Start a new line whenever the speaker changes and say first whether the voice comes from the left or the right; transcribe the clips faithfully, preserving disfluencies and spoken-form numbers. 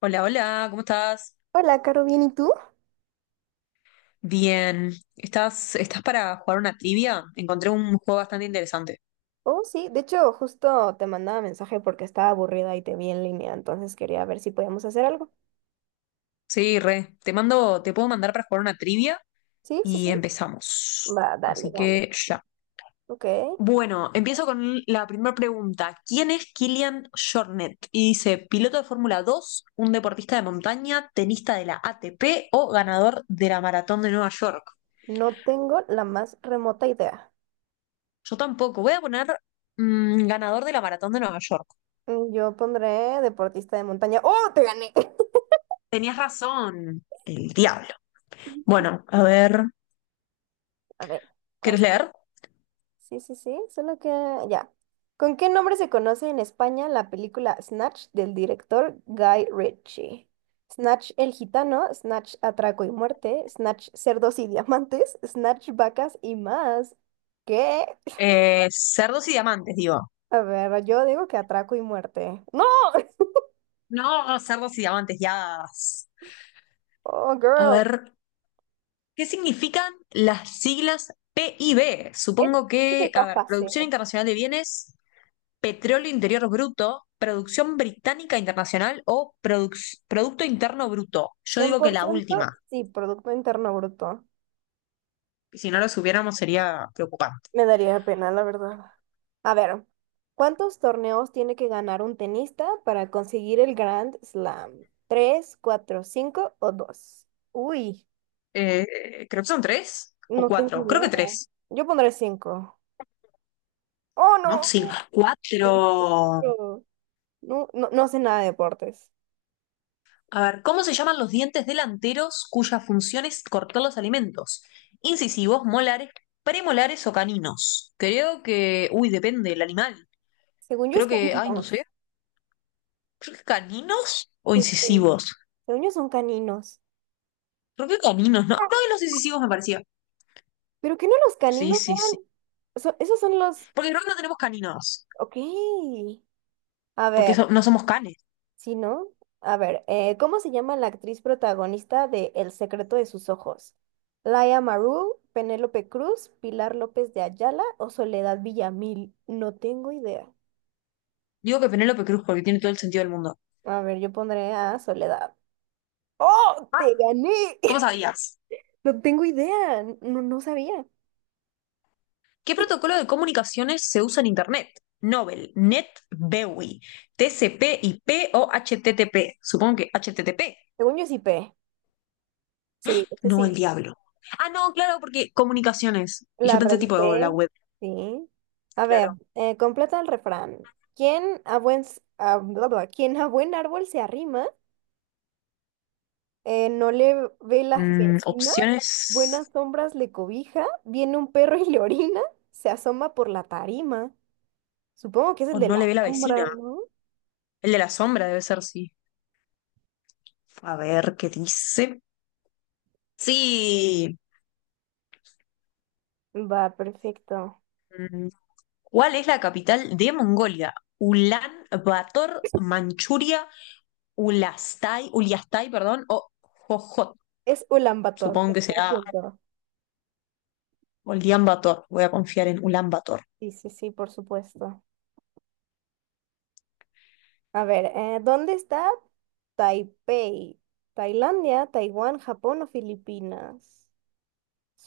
left: Hola, hola, ¿cómo estás?
right: Hola, Caro, ¿bien y tú?
left: Bien, ¿estás, estás para jugar una trivia? Encontré un juego bastante interesante.
right: Oh, sí, de hecho, justo te mandaba mensaje porque estaba aburrida y te vi en línea, entonces quería ver si podíamos hacer algo.
left: Sí, re, te mando, te puedo mandar para jugar una trivia
right: Sí, sí,
left: y
right: sí.
left: empezamos.
right: Va, dale,
left: Así
right: dale.
left: que ya.
right: Ok.
left: Bueno, empiezo con la primera pregunta. ¿Quién es Kilian Jornet? Y dice, piloto de Fórmula dos un deportista de montaña, tenista de la A T P o ganador de la Maratón de Nueva York.
right: No tengo la más remota idea.
left: Yo tampoco, voy a poner mm, ganador de la Maratón de Nueva York.
right: Mm, yo pondré deportista de montaña. ¡Oh, te gané!
left: Tenías razón, el diablo. Bueno, a ver,
right: A ver, ¿cuál?
left: ¿quieres leer?
right: Sí, sí, sí, solo que ya. ¿Con qué nombre se conoce en España la película Snatch del director Guy Ritchie? Snatch el gitano, Snatch atraco y muerte, Snatch cerdos y diamantes, Snatch vacas y más. ¿Qué?
left: Eh, cerdos y diamantes, digo.
right: A ver, yo digo que atraco y muerte. ¡No!
left: No, cerdos y diamantes, ya.
right: Oh,
left: A
right: girl.
left: ver, ¿qué significan las siglas P I B?
right: Eso
left: Supongo
right: eso
left: que,
right: está
left: a ver,
right: fácil.
left: Producción Internacional de Bienes, Petróleo Interior Bruto, Producción Británica Internacional o Produc- Producto Interno Bruto. Yo
right: Cien
left: digo que
right: por
left: la
right: ciento
left: última.
right: sí, Producto Interno Bruto.
left: Y si no lo supiéramos sería preocupante.
right: Me daría pena, la verdad. A ver, ¿cuántos torneos tiene que ganar un tenista para conseguir el Grand Slam? ¿Tres, cuatro, cinco o dos? Uy,
left: Eh, creo que son tres o
right: no tengo
left: cuatro. Creo que
right: idea.
left: tres.
right: Yo pondré cinco. ¡Oh,
left: No,
right: no!
left: sí. Cuatro.
right: Cuatro. No, no, no sé nada de deportes.
left: A ver, ¿cómo se llaman los dientes delanteros cuya función es cortar los alimentos? Incisivos, molares, premolares o caninos. Creo que, uy, depende del animal.
right: Según yo es
left: Creo que, ay, no sé.
right: caninos.
left: Creo que caninos o
right: Sí, sí.
left: incisivos.
right: Según yo son caninos.
left: Creo que caninos, ¿no? No, y los incisivos me parecía.
right: ¿Pero que no los
left: Sí,
right: caninos
left: sí, sí.
right: eran? So- esos son los...
left: Porque creo que no tenemos caninos.
right: Ok. A
left: Porque
right: ver.
left: so- no somos canes.
right: Sí, ¿no? A ver, eh, ¿cómo se llama la actriz protagonista de El secreto de sus ojos? ¿Laia Maru, Penélope Cruz, Pilar López de Ayala o Soledad Villamil? No tengo idea.
left: Digo que Penélope Cruz porque tiene todo el sentido del mundo.
right: A ver, yo pondré a Soledad. ¡Oh!
left: Ah,
right: ¡Te gané!
left: ¿cómo sabías?
right: No tengo idea. No, no sabía.
left: ¿Qué protocolo de comunicaciones se usa en Internet? Nobel, NET, BEWI, TCP, IP o HTTP. Supongo que HTTP.
right: Según yo sí P. Sí, sí,
left: No, el
right: sí.
left: diablo. Ah, no, claro, porque comunicaciones. Y yo
right: La
left: pensé tipo oh, la
right: reedité.
left: web,
right: Sí. A ver,
left: claro.
right: eh, completa el refrán. ¿Quién a buen, s- a- bla, bla, ¿Quién a buen árbol se arrima? Eh, no le ve las
left: Mm,
right: vecinas, buenas
left: opciones.
right: sombras le cobija, viene un perro y le orina, se asoma por la tarima. Supongo que es el
left: O
right: de
left: no
right: la
left: le ve la
right: sombra,
left: vecina.
right: ¿no?
left: El de la sombra debe ser, sí. A ver qué dice. Sí.
right: Va, perfecto.
left: Mm, ¿cuál es la capital de Mongolia? Ulan Bator, Manchuria, Ulastai, Uliastai, perdón, o Jojot.
right: Es Ulan Bator,
left: Supongo que será
right: cien por ciento.
left: Ulan Bator. Voy a confiar en Ulan Bator.
right: Sí, sí, sí, por supuesto. A ver, eh, ¿dónde está Taipei? ¿Tailandia, Taiwán, Japón o Filipinas?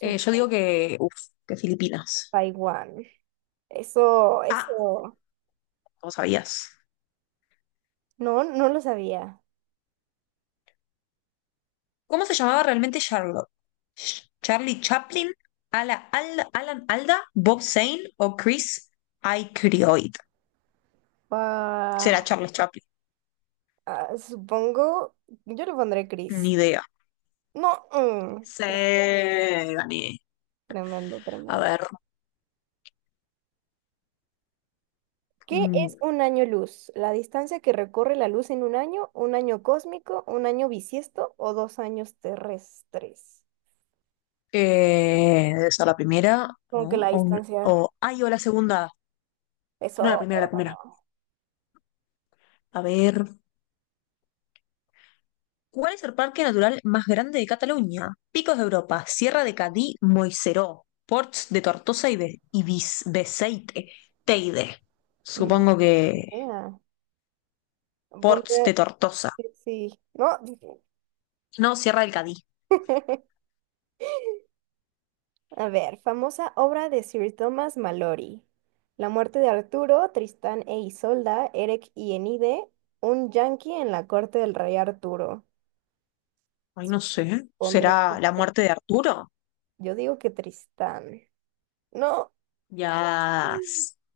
left: Eh, yo digo que, uf, que Filipinas.
right: Taiwán. Eso,
left: Ah,
right: eso,
left: no sabías.
right: no, no lo sabía.
left: ¿Cómo se llamaba realmente Charlotte? Sh- ¿Charlie Chaplin, Ala- Al- Alan Alda, Bob Zane o Chris Aykroyd? Será
right: Ah,
left: Charles Chaplin,
right: ah, supongo, yo lo pondré
left: ni
right: gris.
left: idea.
right: No,
left: Sí,
right: mm,
left: gané.
right: tremendo,
left: A
right: tremendo.
left: ver,
right: ¿Qué
left: mm,
right: es un año luz? La distancia que recorre la luz en un año, un año cósmico, un año bisiesto o dos años terrestres.
left: eh, debe ser la primera,
right: Como que
left: ¿no?
right: la
left: O, un-
right: distancia,
left: o- ay, o la segunda. No, la
right: eso,
left: primera, la primera. A ver, ¿cuál es el parque natural más grande de Cataluña? Picos de Europa, Sierra de Cadí, Moixeró, Ports de Tortosa y, Be- y Bis- Beceite, Teide.
right: no
left: Supongo que
right: sé.
left: Ports
right: Ponte,
left: de Tortosa.
right: sí, no.
left: No, Sierra del Cadí.
right: A ver, famosa obra de Sir Thomas Malory. La muerte de Arturo, Tristán e Isolda, Eric y Enide, un yanqui en la corte del rey Arturo.
left: Ay, no sé.
right: Pondré.
left: ¿Será la muerte de Arturo?
right: Yo digo que Tristán. No,
left: Ya.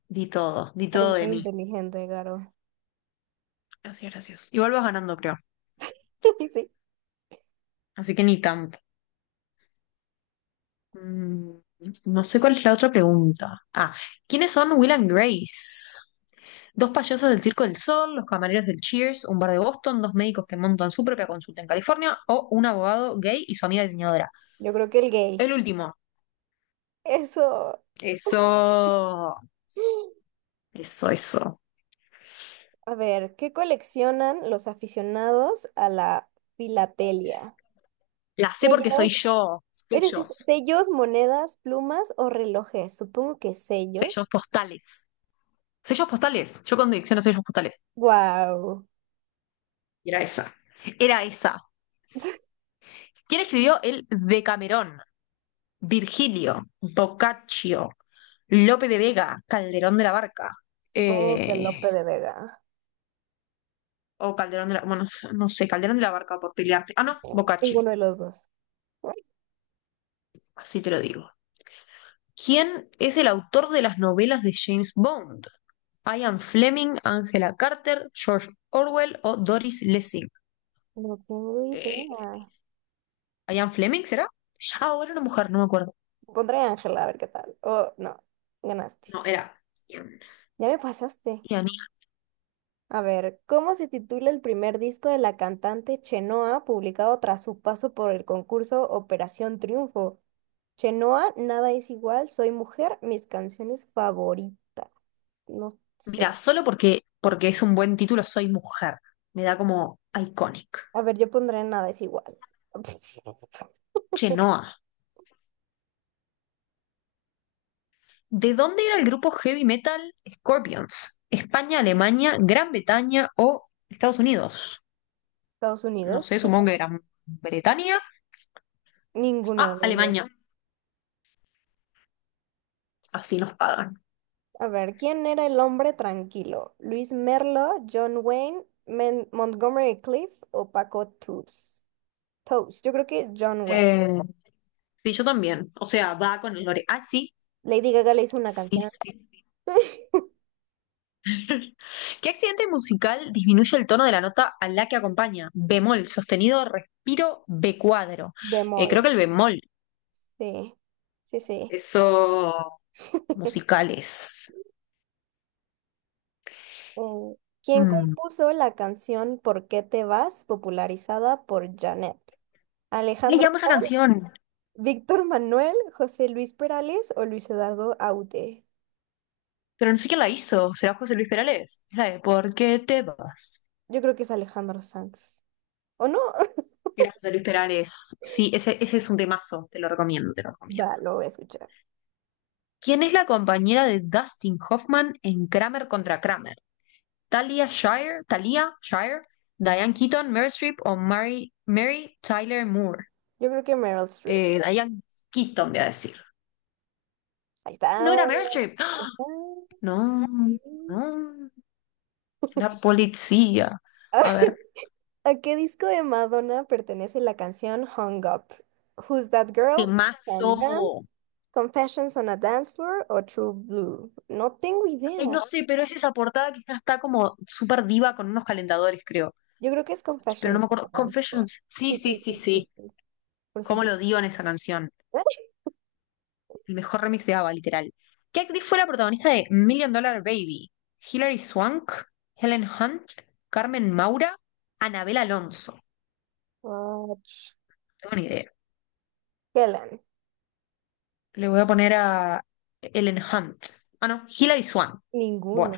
left: Di todo, di todo
right: eres
left: de
right: muy
left: mí.
right: inteligente, Garo.
left: Gracias, gracias. Igual vas ganando, creo.
right: Sí,
left: Así que ni tanto. Mm, no sé cuál es la otra pregunta. Ah, ¿quiénes son Will and Grace? Dos payasos del Circo del Sol, los camareros del Cheers, un bar de Boston, dos médicos que montan su propia consulta en California o un abogado gay y su amiga diseñadora.
right: yo creo que el gay.
left: El último.
right: Eso.
left: Eso. Eso, eso.
right: A ver, ¿qué coleccionan los aficionados a la filatelia?
left: La sé porque soy
right: Sellos,
left: yo.
right: eres-
left: Sellos.
right: sellos, monedas, plumas o relojes. Supongo que sellos.
left: Sellos postales. Sellos postales. Yo con dirección a sellos postales.
right: Wow.
left: Era esa. Era esa. ¿Quién escribió el Decamerón? Virgilio, Boccaccio, Lope de Vega, Calderón de la Barca.
right: Supongo que
left: eh,
right: Lope de Vega.
left: o Calderón de la. Bueno, no sé, Calderón de la Barca por pelearte. Ah, no, Boccaccio,
right: Ninguno de los dos.
left: así te lo digo. ¿Quién es el autor de las novelas de James Bond? Ian Fleming, Angela Carter, George Orwell o Doris Lessing.
right: No tengo
left: Eh,
right: idea.
left: ¿Ian Fleming será? Ah, o era una mujer, no me acuerdo.
right: Pondré Ángela a ver qué tal. Oh, no. Ganaste.
left: No, era. Ian.
right: Ya me pasaste.
left: Ian, Ian.
right: A ver, ¿cómo se titula el primer disco de la cantante Chenoa publicado tras su paso por el concurso Operación Triunfo? Chenoa, nada es igual, soy mujer, mis canciones favoritas. No
left: Mira,
right: sé.
left: solo porque, porque es un buen título, soy mujer. Me da como iconic.
right: A ver, yo pondré nada es igual.
left: Chenoa. ¿De dónde era el grupo heavy metal Scorpions? ¿España, Alemania, Gran Bretaña o Estados Unidos?
right: Estados
left: No
right: Unidos.
left: sé, supongo que Gran Bretaña.
right: Ninguno de
left: Ah,
right: los dos.
left: Alemania. Así nos pagan.
right: A ver, ¿quién era el hombre tranquilo? ¿Luis Merlo, John Wayne, Men- Montgomery Cliff o Paco Tus- Toast? Yo creo que John Wayne.
left: Eh, sí, yo también. O sea, va con el lore. Ah, sí.
right: Lady Gaga le hizo una
left: Sí,
right: canción
left: sí. ¿Qué accidente musical disminuye el tono de la nota a la que acompaña? Bemol, sostenido, respiro, B cuadro. Eh, creo
right: bemol.
left: que el bemol.
right: Sí, sí, sí.
left: Eso. Musicales.
right: Eh, ¿quién
left: Mm.
right: compuso la canción ¿Por qué te vas? Popularizada por Janet?
left: Le
right: ¿Alejandro
left: llamo esa
right: Sanz,
left: canción.
right: Víctor Manuel, José Luis Perales o Luis Eduardo Aute?
left: Pero no sé quién la hizo, será José Luis Perales. Es la de ¿Por qué te vas?
right: Yo creo que es Alejandro Sanz. ¿O no?
left: Era José Luis Perales. Sí, ese, ese es un temazo, te lo recomiendo, te lo recomiendo.
right: Va, lo voy a escuchar.
left: ¿Quién es la compañera de Dustin Hoffman en Kramer contra Kramer? ¿Talia Shire? ¿Talia Shire? ¿Diane Keaton, Meryl Streep o Mary, Mary Tyler Moore?
right: Yo creo que Meryl Streep.
left: Eh, Diane Keaton, voy a decir.
right: Ahí está.
left: No
right: Ahí
left: era Meryl Streep. ¡Ah! No,
right: sí.
left: no. La policía.
right: Ay,
left: A ver,
right: ¿a qué disco de Madonna pertenece la canción Hung Up? Who's That Girl?
left: temazo.
right: Can Dance? Confessions on a Dance Floor o True Blue? No tengo
left: Ay, no
right: idea.
left: sé, pero es esa portada que ya está como súper diva con unos calentadores, creo.
right: Yo creo que es
left: Pero no
right: Confessions
left: me
right: on
left: acuerdo.
right: a Dance Floor.
left: Confessions. Sí,
right: Sí,
left: sí,
right: sí, sí,
left: sí,
right: sí,
left: sí.
right: sí. Por
left: ¿Cómo
right: supuesto.
left: lo dio en esa canción? El mejor remix de ABBA, literal. ¿Qué actriz fue la protagonista de Million Dollar Baby? Hilary Swank, Helen Hunt, Carmen Maura, Anabel Alonso. No
right: Ah,
left: tengo ni idea.
right: Helen.
left: Le voy a poner a Helen Hunt. Ah, no, Hilary Swank. Bueno,
right: Ninguna.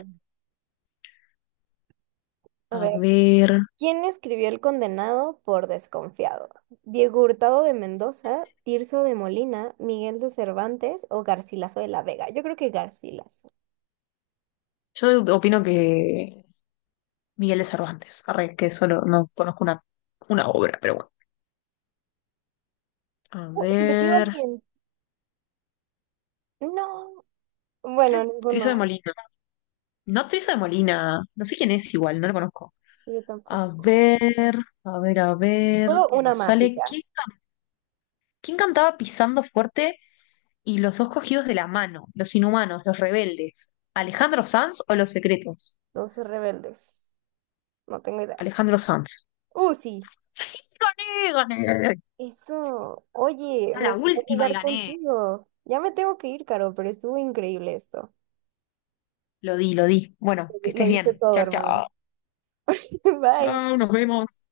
right: A
left: a
right: ver.
left: ver.
right: ¿Quién escribió El condenado por desconfiado? ¿Diego Hurtado de Mendoza, Tirso de Molina, Miguel de Cervantes o Garcilaso de la Vega? Yo creo que Garcilaso.
left: Yo opino que Miguel de Cervantes. Arre, que solo no conozco una, una obra, pero bueno. A
right: Oh, ¿se metió
left: ver.
right: alguien? No.
left: Creo
right: Bueno,
left: que Triso de
right: ninguno.
left: Molina. No, Triso de Molina. No sé quién es igual, no lo conozco.
right: Sí, yo
left: A
right: tampoco.
left: ver, a ver, a ver,
right: Puedo
left: que
right: una
left: nos
right: más y
left: sale.
right: ya.
left: ¿Quién, ca- quién cantaba pisando fuerte y los dos cogidos de la mano? Los inhumanos, los rebeldes. ¿Alejandro Sanz o los secretos?
right: Los rebeldes. No tengo idea.
left: Alejandro Sanz.
right: Uh, sí.
left: Sí, gané, gané.
right: Eso. Oye,
left: A
right: me
left: la
right: encantó
left: última y
right: jugar
left: gané.
right: contigo. Ya me tengo que ir, Caro, pero estuvo increíble esto.
left: Lo di, lo di. Bueno, que
right: Lo
left: estés
right: diste
left: bien.
right: todo,
left: Chao,
right: hermana.
left: chao.
right: Bye.
left: Chao, nos vemos.